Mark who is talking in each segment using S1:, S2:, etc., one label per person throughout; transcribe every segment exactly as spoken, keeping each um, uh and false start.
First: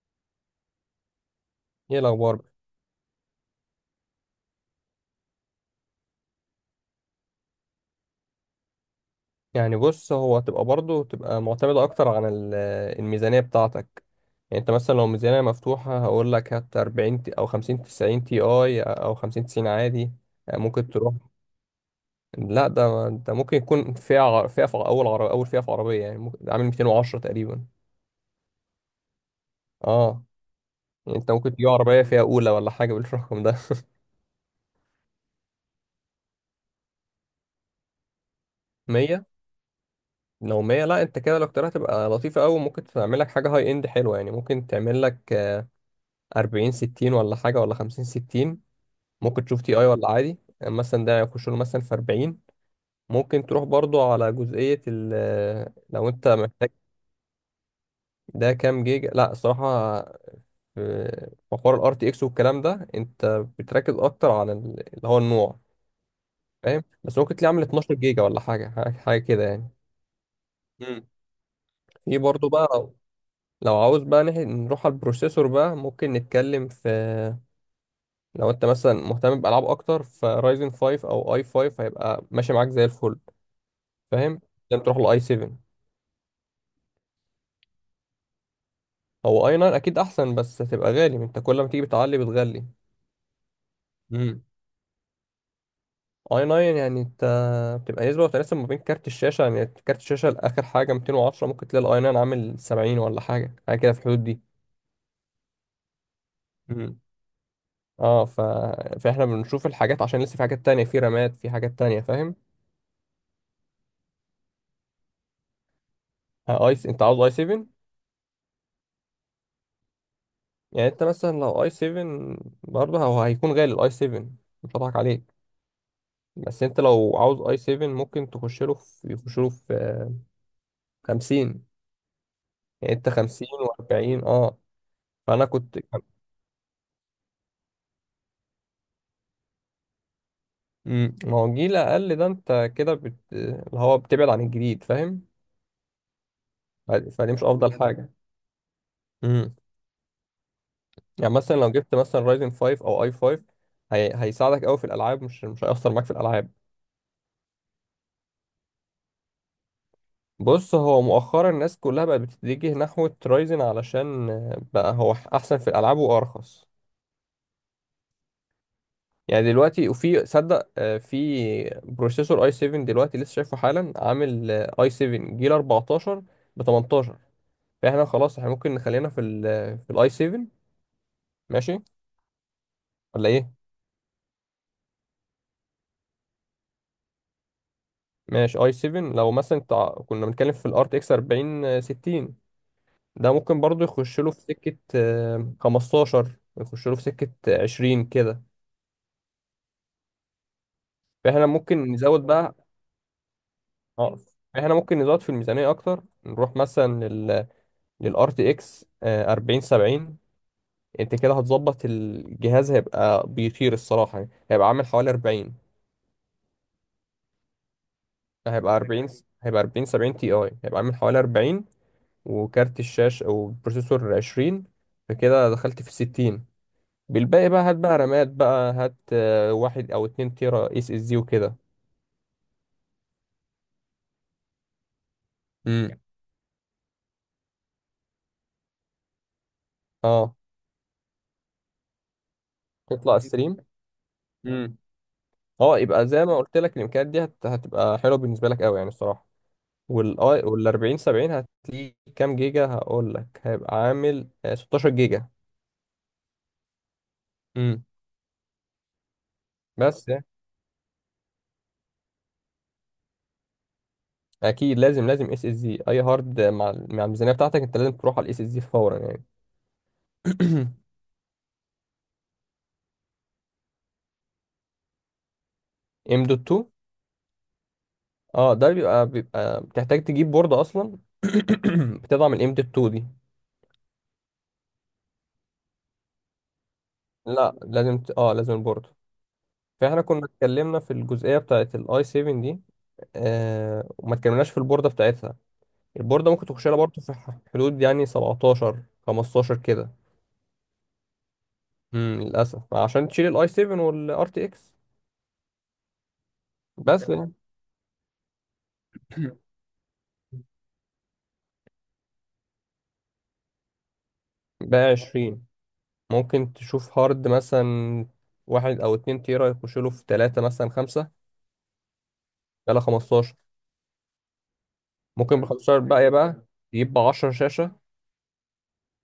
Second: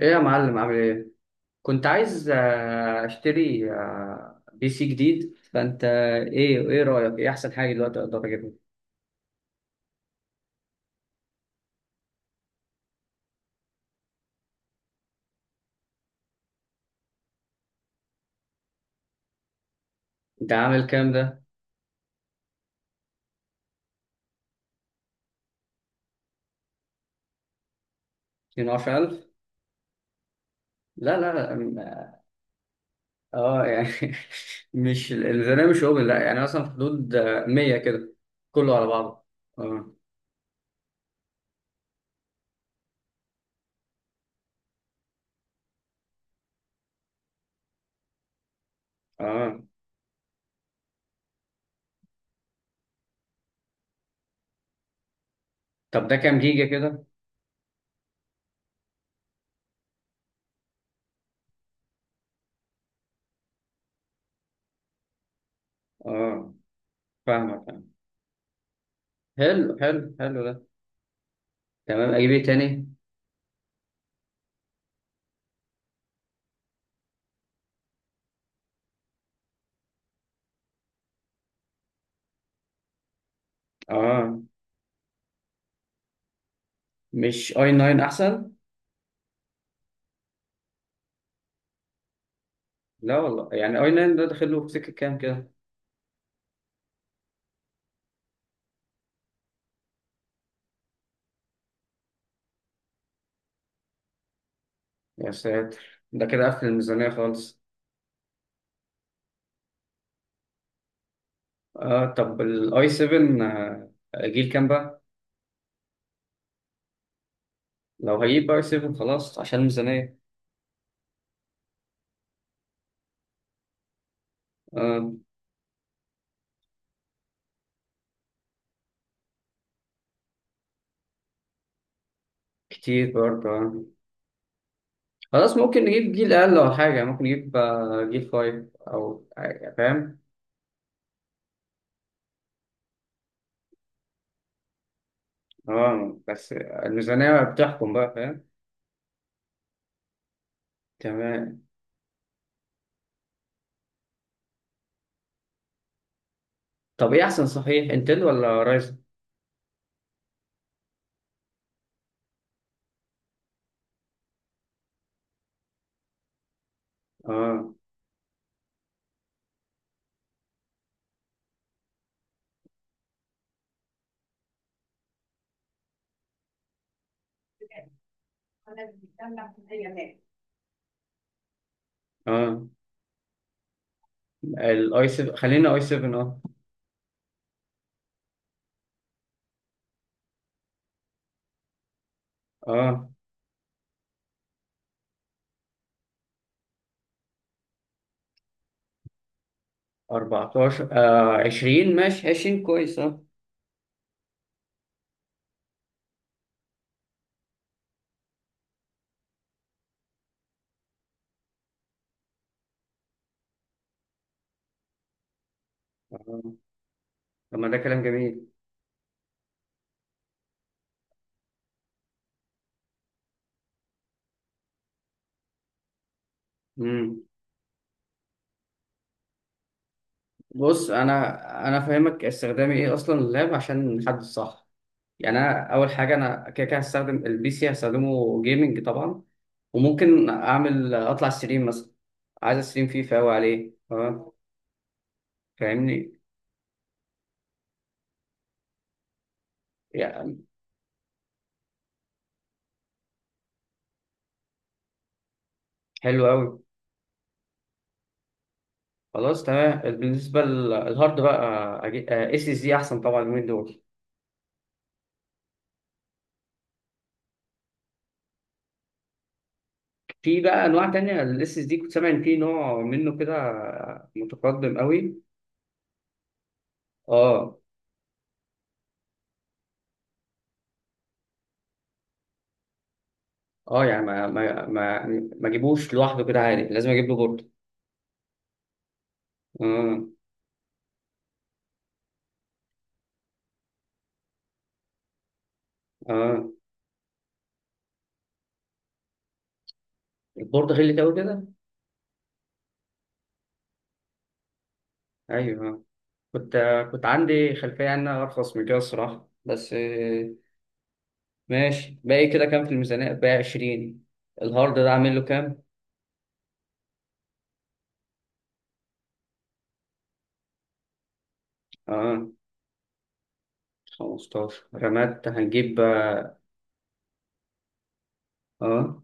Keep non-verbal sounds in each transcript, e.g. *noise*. S1: ايه يا معلم، عامل ايه؟ كنت
S2: ايه
S1: عايز
S2: الاخبار؟
S1: آه، اشتري آه، بي سي جديد، فانت ايه ايه رايك؟ ايه احسن حاجه دلوقتي اقدر اجيبها؟
S2: يعني بص، هو هتبقى برضه تبقى معتمده اكتر عن ال- الميزانيه بتاعتك. يعني انت مثلا لو ميزانيه مفتوحه هقول لك هات أربعين تي- او خمسين تسعين تي اي، او خمسين تسعين عادي.
S1: انت
S2: آه،
S1: عامل
S2: ممكن
S1: كام
S2: تروح.
S1: ده؟
S2: لا، ده ده ممكن يكون فئه ع- فئه في اول عربيه، اول فئه في عربيه، يعني ممكن ده عامل ميتين وعشرة تقريبا.
S1: اثني عشر ألف.
S2: اه يعني
S1: لا
S2: انت
S1: لا
S2: ممكن
S1: لا،
S2: تجيب عربيه
S1: م-
S2: فئه اولى ولا حاجه بالرقم ده.
S1: اه يعني
S2: *laughs*
S1: *laughs* مش الميزانيه، مش اوبن، لا يعني مثلا في حدود آه، مية كده، كله على بعضه.
S2: ميه؟
S1: اه،
S2: لو ميه لا، انت كده لو اخترتها تبقى لطيفه قوي، ممكن تعمل لك حاجه هاي اند حلوه، يعني ممكن تعمل لك أربعين ستين ولا حاجة، ولا خمسين ستين. ممكن
S1: اه.
S2: تشوف تي اي ولا عادي، يعني مثلا ده يخش له مثلا في أربعين. ممكن تروح برضو على جزئية ال
S1: طب
S2: لو
S1: ده
S2: انت
S1: كام جيجا
S2: محتاج.
S1: كده؟
S2: ده كام جيجا؟ لا، الصراحة في في حوار الار تي اكس والكلام ده انت بتركز اكتر على ال- اللي هو النوع.
S1: اه،
S2: فاهم؟ بس ممكن تلاقيه عامل
S1: فاهمك.
S2: اتناشر جيجا ولا حاجة حاجة حاجة كده
S1: حلو
S2: يعني.
S1: حلو حلو ده.
S2: مم.
S1: تمام،
S2: في
S1: اجيب ايه
S2: برضو بقى،
S1: تاني؟
S2: لو لو عاوز بقى نح- نروح على البروسيسور بقى، ممكن نتكلم في، لو انت مثلا مهتم بألعاب اكتر، فرايزن خمسة او اي خمسة هيبقى ماشي معاك زي الفل. فاهم؟
S1: اه،
S2: لازم تروح لاي سبعة.
S1: مش اي تسعة احسن؟
S2: هو اي تسعة اكيد احسن، بس هتبقى غالي، انت كل ما تيجي بتعلي بتغلي.
S1: لا والله، يعني اي تسعة ده
S2: امم
S1: داخل له في سكه كام كده؟
S2: اي تسعة يعني انت بتبقى نسبة وتناسب ما بين كارت الشاشة، يعني كارت الشاشة لآخر حاجة مئتين وعشرة، ممكن تلاقي الاي تسعة عامل سبعين ولا حاجة حاجة كده في الحدود دي.
S1: يا ساتر، ده كده قفل
S2: امم
S1: الميزانية خالص.
S2: اه ف... فاحنا بنشوف الحاجات، عشان لسه في حاجات تانية، في رامات، في حاجات تانية.
S1: اه
S2: فاهم؟
S1: طب الاي سبعة جيل كام بقى؟
S2: آه، اي س- انت عاوز اي سبعة؟
S1: لو هجيب اي سبعة خلاص عشان الميزانية.
S2: يعني انت مثلا لو اي سبعة برضه هو هيكون غالي الاي سبعة، مش هضحك
S1: آه
S2: عليك. بس انت لو عاوز اي سبعة ممكن تخش له في، يخش له في خمسين. يعني انت
S1: كتير برضه
S2: خمسين
S1: آه.
S2: و40، اه. فانا
S1: خلاص،
S2: كنت.
S1: ممكن نجيب جيل اقل ولا حاجة، ممكن نجيب آه، جيل خمسة او آه، فاهم.
S2: مم. ما هو الجيل اقل ده، انت كده بت... اللي هو بتبعد عن الجديد، فاهم؟
S1: اه بس
S2: فدي فدي
S1: الميزانية
S2: مش افضل
S1: بتحكم
S2: حاجه.
S1: بقى، فاهم.
S2: امم يعني مثلا
S1: تمام.
S2: لو جبت مثلا رايزن خمسة او اي خمسة، هي... هيساعدك قوي في الالعاب، مش مش هيأثر معاك في الالعاب.
S1: طب ايه احسن صحيح، انتل ولا رايزن؟
S2: بص، هو مؤخرا الناس كلها بقت بتتجه نحو رايزن علشان، آه، بقى هو احسن في الالعاب وارخص
S1: اه.
S2: يعني دلوقتي. وفي صدق آه، في بروسيسور اي سبعة دلوقتي لسه شايفه حالا، عامل اي سبعة جيل أربعة عشر ب تمنتاشر. فاحنا خلاص، احنا ممكن نخلينا في ال في الاي سبعة. ماشي،
S1: اه
S2: ولا ايه؟
S1: الاي سبعة، خلينا اي سبعة اه.
S2: ماشي اي سبعة. لو مثلا تع... كنا بنتكلم في الار تي اكس أربعين ستين،
S1: اه
S2: ده ممكن برضو يخش له في سكة آه، خمستاشر، يخش له في سكة عشرين كده.
S1: اربعة عشر، آه
S2: فاحنا ممكن
S1: عشرين،
S2: نزود
S1: ماشي
S2: بقى.
S1: عشرين كويس اه.
S2: اه، احنا ممكن نزود في الميزانية اكتر، نروح مثلا لل، للار تي اكس أربعين سبعين. انت كده هتظبط الجهاز، هيبقى بيطير الصراحة يعني. هيبقى عامل حوالي أربعين.
S1: آه. طب ما ده كلام جميل.
S2: هيبقى أربعين هيبقى أربعين سبعين تي اي هيبقى عامل حوالي أربعين، وكارت الشاشة أو بروسيسور عشرين، فكده دخلت في الستين.
S1: امم
S2: بالباقي بقى هات بقى رامات بقى، هات آه، واحد أو اتنين تيرا
S1: بص،
S2: اس اس دي وكده.
S1: انا انا فاهمك استخدامي ايه اصلا اللاب عشان نحدد صح. يعني انا اول
S2: امم
S1: حاجه انا كده كده هستخدم البي سي، هستخدمه جيمنج طبعا، وممكن
S2: اه،
S1: اعمل اطلع ستريم مثلا. عايز استريم فيفا
S2: تطلع
S1: قوي
S2: السليم.
S1: عليه، تمام؟
S2: امم اه، يبقى
S1: فاهمني.
S2: زي ما قلت لك، الامكانيات دي هت... هتبقى حلوه بالنسبه لك قوي يعني الصراحه. والاي
S1: يعني
S2: وال أربعين سبعين هتلاقيه كام جيجا، هقول لك هيبقى عامل آه، ستاشر جيجا.
S1: حلو قوي.
S2: امم
S1: خلاص تمام.
S2: بس يعني،
S1: بالنسبه للهارد بقى، اس اس دي احسن طبعا من دول.
S2: اكيد لازم لازم اس اس دي، اي هارد مع مع الميزانيه بتاعتك انت لازم تروح على الاس اس دي فورا يعني.
S1: في بقى انواع تانية الاس اس دي، كنت سامع ان في نوع منه كده متقدم قوي.
S2: *clears throat* ام دوت.
S1: اه.
S2: اه، ده بيبقى بيبقى بتحتاج تجيب بوردة اصلا. *clears throat* بتضع من قيمة التو دي.
S1: اه يعني، ما ما ما ما اجيبوش لوحده كده عادي، لازم اجيب له بورد؟
S2: لا، لازم ت... اه لازم البوردة. فاحنا
S1: اه.
S2: كنا اتكلمنا في الجزئية بتاعت الاي سبعة دي، آه وما اتكلمناش في البوردة بتاعتها. البوردة ممكن
S1: اه
S2: تخش لها برضه في ح- حدود يعني سبعتاشر خمستاشر كده.
S1: البورد غلي قوي كده.
S2: امم للأسف، عشان تشيل الاي سبعة والار تي اكس.
S1: ايوه آه. كنت كنت
S2: بس يعني،
S1: عندي خلفيه انها ارخص من كده الصراحه، بس آه، ماشي. باقي كده كام في الميزانيه؟ باقي عشرين. الهارد
S2: بقى
S1: ده اعمل له
S2: عشرين.
S1: كام؟
S2: ممكن تشوف هارد مثلا، واحد او اتنين تيرا، يخش له في تلاتة مثلا، خمسة.
S1: اه
S2: بقى خمستاشر.
S1: خمستاشر، رامات
S2: ممكن ب خمستاشر
S1: هنجيب.
S2: بقى بقى تجيب ب عشرة شاشة.
S1: اه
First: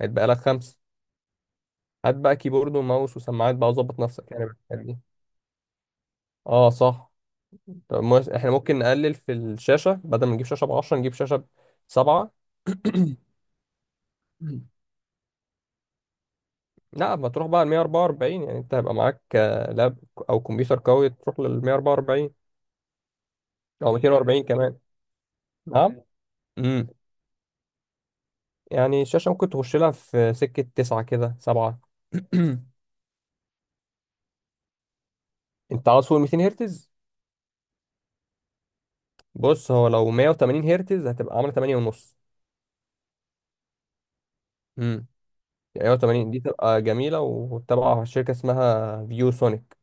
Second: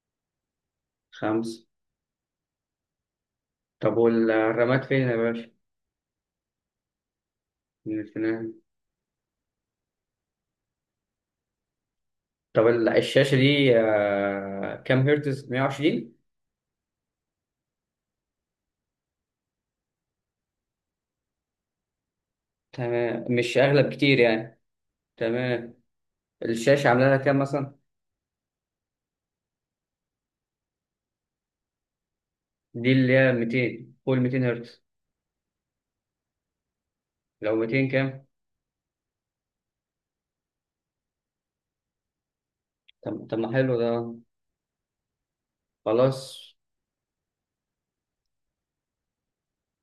S2: هيتبقى لك خمسة.
S1: خمس.
S2: هات بقى كيبورد وماوس وسماعات بقى،
S1: طب
S2: وظبط نفسك يعني بالحاجات
S1: والرامات
S2: دي.
S1: فين يا باشا؟
S2: اه صح. طب
S1: من
S2: مو- احنا
S1: فين؟
S2: ممكن نقلل في الشاشة، بدل ما نجيب شاشة ب عشرة، نجيب شاشة ب سبعة.
S1: طب ال- الشاشه
S2: *coughs*
S1: دي آه،
S2: *clears throat*
S1: كام هرتز، مية وعشرين؟
S2: لا، ما تروح بقى ال مائة وأربعة وأربعين، يعني انت هيبقى معاك آه، لاب او كمبيوتر قوي، تروح لل ميه وأربعة وأربعين،
S1: تمام، مش اغلى
S2: او
S1: بكتير
S2: ميتين وأربعين
S1: يعني.
S2: كمان.
S1: تمام.
S2: نعم. امم
S1: الشاشة عاملة لها كام مثلا؟
S2: يعني الشاشة ممكن تخش لها في سكة تسعة كده، سبعة. *coughs*
S1: دي اللي هي ميتين، فوق ميتين هرتز؟
S2: *clears throat* انت عاوز فوق ال ميتين هرتز.
S1: لو ميتين كام؟
S2: بص، هو لو ميه وتمانين هرتز هتبقى عامله تمانية ونص.
S1: طب طب ما حلو ده.
S2: امم يعني تمانين دي
S1: خلاص
S2: تبقى جميلة، وتبع شركة اسمها فيو سونيك.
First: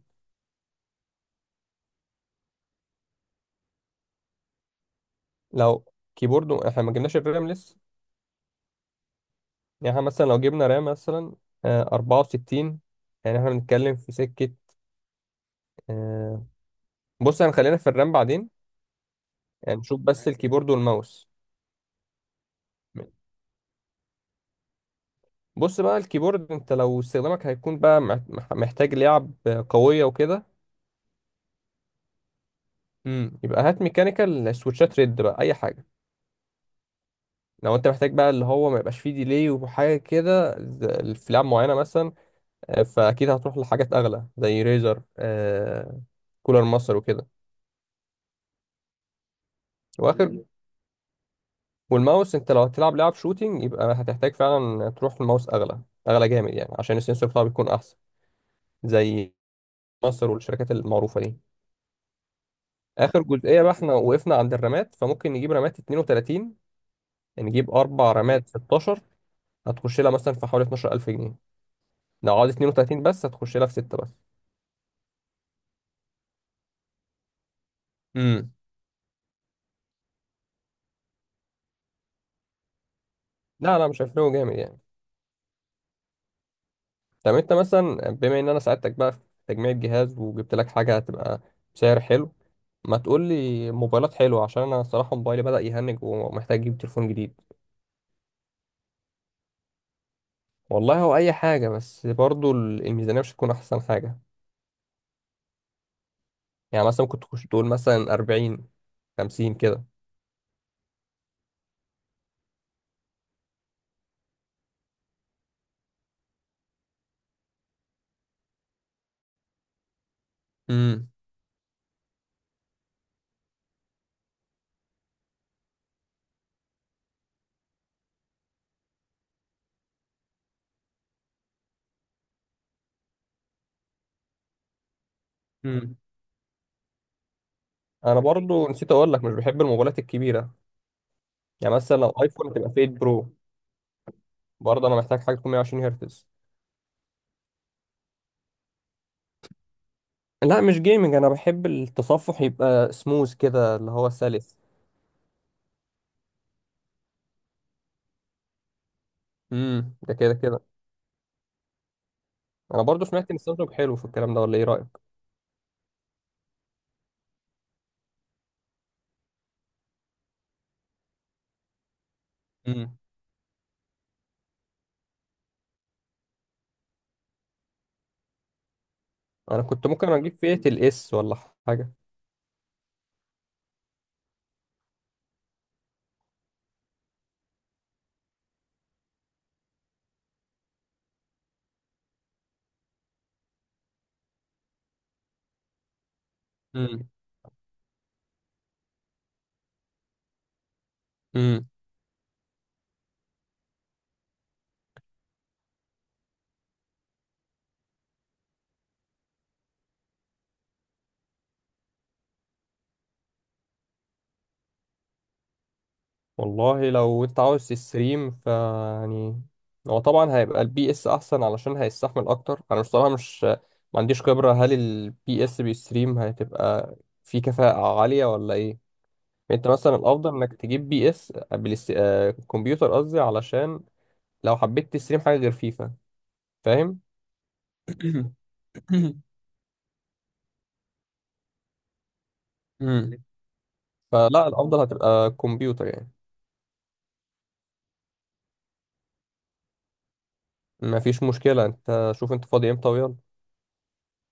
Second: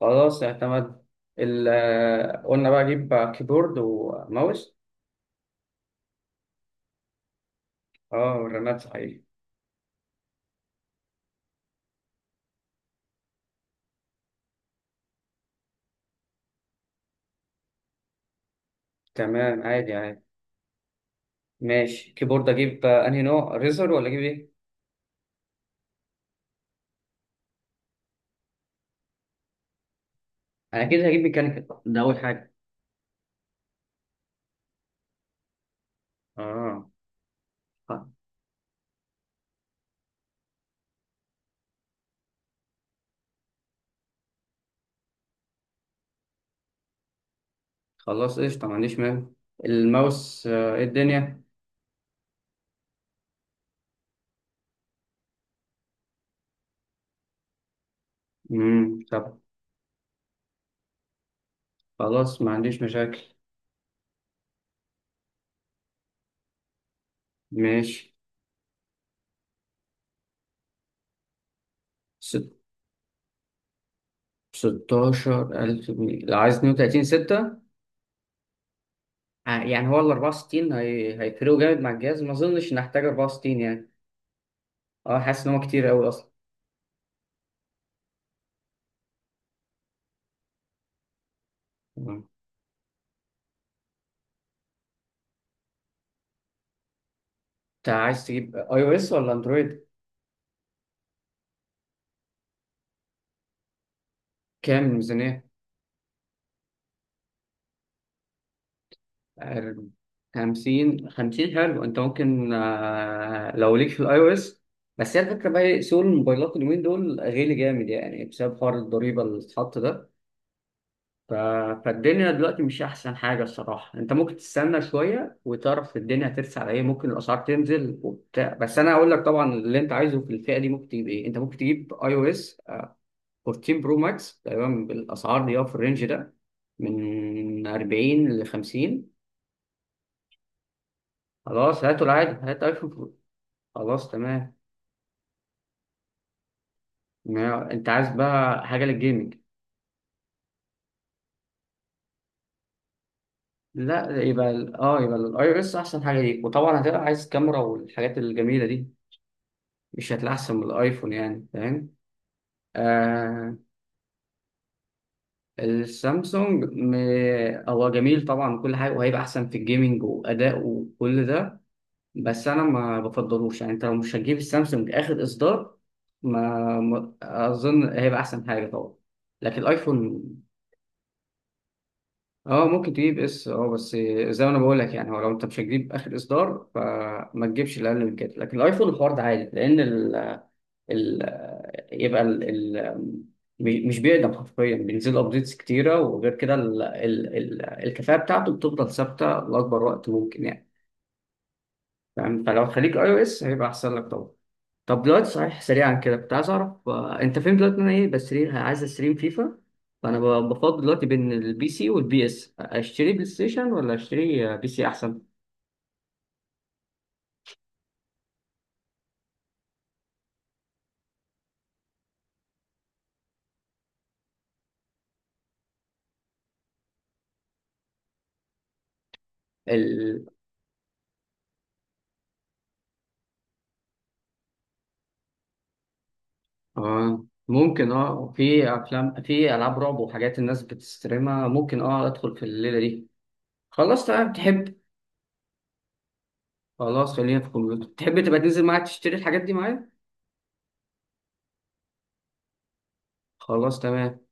S1: خلاص، اعتمد. ال- آه، قلنا بقى أجيب كيبورد وماوس.
S2: *clears throat* لو كيبورد، احنا ما جبناش الرام لسه.
S1: اه. والرامات صحيح.
S2: يعني احنا مثلا لو جبنا رام مثلا آه، أربعة وستين، يعني احنا بنتكلم في سكة آه، بص هنخلينا في الرام بعدين،
S1: تمام،
S2: يعني
S1: عادي
S2: نشوف
S1: عادي.
S2: بس الكيبورد والماوس.
S1: ماشي، كيبورد أجيب آه، أنهي نوع، ريزر ولا أجيب إيه؟
S2: بص بقى، الكيبورد انت لو استخدامك هيكون بقى مح- مح- محتاج لعب قوية وكده.
S1: أنا أكيد هجيب ميكانيكال، ده أول حاجة.
S2: امم يبقى هات ميكانيكال، سويتشات ريد بقى، اي حاجة.
S1: اه،
S2: لو انت
S1: خ-
S2: محتاج بقى اللي هو ما يبقاش فيه ديلي وحاجة كده، ز- في لعب معينة مثلا. آه، فاكيد هتروح لحاجات اغلى زي ريزر، آه، كولر ماستر وكده.
S1: خلاص، قشطة، ما عنديش مانع.
S2: واخر.
S1: الماوس آه، إيه الدنيا؟
S2: والماوس انت لو هتلعب لعب شوتينج، يبقى هتحتاج فعلا تروح لماوس اغلى، اغلى جامد يعني عشان السنسور بتاعه بيكون احسن.
S1: مم.
S2: زي
S1: طب.
S2: ماستر والشركات المعروفه دي.
S1: خلاص، ما عنديش مشاكل.
S2: اخر جزئيه بقى، احنا وقفنا عند الرامات، فممكن نجيب رامات اتنين وتلاتين، نجيب اربع
S1: ماشي.
S2: رامات ستاشر، هتخش لها مثلا في حوالي اتناشر ألف جنيه. لو عاوز اثنين وثلاثين بس هتخش لها في ستة بس.
S1: ستاشر ألف جنيه، لو عايز اتنين وتلاتين ستة؟
S2: امم
S1: آه، يعني هو ال اربعة وستين، هي... هيفرقوا جامد مع الجهاز؟ ما أظنش إن أحتاج اربعة وستين
S2: لا لا،
S1: يعني.
S2: مش هيفرقوا جامد يعني.
S1: أه، حاسس إن هو كتير أوي أصلا.
S2: طب، انت مثلا، بما ان انا ساعدتك بقى في تجميع الجهاز، وجبت لك حاجه هتبقى بسعر
S1: مم.
S2: حلو، ما تقول لي موبايلات حلوه، عشان انا الصراحه موبايلي بدأ يهنج ومحتاج اجيب تليفون جديد.
S1: أنت عايز تجيب أي أو إس ولا أندرويد؟
S2: والله، هو اي حاجه، بس برضو ال- الميزانيه مش هتكون احسن حاجه.
S1: كام الميزانية؟
S2: يعني مثلا كنت تخش تقول مثلا أربعين خمسين
S1: أر-
S2: كده.
S1: خمسين خمسين حلو. أنت ممكن آه، لو ليك في الأي أو إس. بس هي الفكرة بقى إيه، سوق الموبايلات اليومين دول غالي جامد يعني، بسبب حوار الضريبة اللي اتحط ده.
S2: امم
S1: ف... فالدنيا دلوقتي مش احسن حاجه الصراحه، انت ممكن تستنى شويه وتعرف الدنيا هترسى على ايه، ممكن الاسعار تنزل وبتاع. بس انا هقول لك طبعا اللي انت عايزه في الفئه دي ممكن تجيب ايه. انت ممكن تجيب اي او اس اربعتاشر برو ماكس تقريبا بالاسعار دي، أو في
S2: امم
S1: الرينج ده من
S2: انا
S1: اربعين ل
S2: برضو نسيت اقول
S1: خمسين.
S2: لك، مش بحب الموبايلات الكبيره. يعني
S1: خلاص،
S2: مثلا
S1: هاته
S2: لو
S1: العادي،
S2: ايفون
S1: هات
S2: تبقى فئه
S1: ايفون برو.
S2: برو،
S1: خلاص تمام.
S2: برضه انا محتاج حاجه تكون ميه وعشرين هرتز.
S1: ما انت عايز بقى حاجه للجيمنج.
S2: لا، مش جيمنج، انا بحب التصفح يبقى سموث كده، اللي هو
S1: لا، يبقى
S2: سلس.
S1: ال- اه يبقى الاي او اس احسن حاجه ليك، وطبعا هتبقى عايز كاميرا والحاجات الجميله دي.
S2: امم
S1: مش
S2: ده
S1: هتلاقي
S2: كده
S1: احسن
S2: كده.
S1: من الايفون، يعني فاهم.
S2: انا برضو سمعت ان
S1: آه،
S2: سامسونج حلو في الكلام ده، ولا ايه رايك؟
S1: السامسونج م... هو جميل طبعا وكل حاجه، وهيبقى احسن في الجيمنج واداء وكل ده. بس انا
S2: امم
S1: ما بفضلوش يعني، انت لو مش هتجيب السامسونج اخر اصدار، ما ما- اظن هيبقى احسن حاجه طبعا. لكن
S2: انا كنت ممكن
S1: الايفون،
S2: اجيب فئه الاس، ولا حاجه.
S1: اه، ممكن تجيب اس اه، بس زي ما انا بقول لك يعني. هو لو انت مش هتجيب اخر اصدار، فما تجيبش الاقل من كده. لكن الايفون الحوار ده عادي، لان ال... يبقى ال... ال... مش بيقدم حرفيا، بينزل له ابديتس كتيره. وغير كده ال...
S2: امم
S1: ال... ال... الكفاءه بتاعته بتفضل ثابته لاكبر وقت ممكن يعني.
S2: امم
S1: فاهم. فلو خليك اي او اس هيبقى احسن لك طبعا. طب دلوقتي، صحيح، سريعا كده، كنت عايز اعرف آه، انت فين دلوقتي. إن انا ايه بستريم، عايز استريم فيفا، فانا ب- بفضل دلوقتي بين البي سي والبي اس. اشتري بلاي ستيشن ولا اشتري آه، بي سي
S2: والله، لو انت عاوز تستريم، ف يعني هو طبعا هيبقى البي اس احسن، علشان هيستحمل اكتر. انا بصراحه مش ما عنديش خبره، هل البي اس بيستريم هتبقى في كفاءه عاليه ولا ايه. انت مثلا
S1: احسن؟
S2: الافضل انك تجيب بي اس بلس... آه... كمبيوتر قصدي، علشان لو حبيت تستريم حاجه غير فيفا، فاهم؟
S1: اه ممكن، اه،
S2: *coughs*
S1: في افلام، في العاب رعب وحاجات الناس بتستريمها، ممكن، اه، ادخل في الليله
S2: *coughs*
S1: دي.
S2: مم.
S1: خلاص تمام.
S2: فلا،
S1: تحب
S2: الافضل هتبقى كمبيوتر يعني.
S1: خلاص خلينا في الكمبيوتر. تحب تبقى تنزل معايا تشتري الحاجات دي معايا؟
S2: ما فيش مشكله، انت شوف انت فاضي امتى ويلا.
S1: خلاص تمام.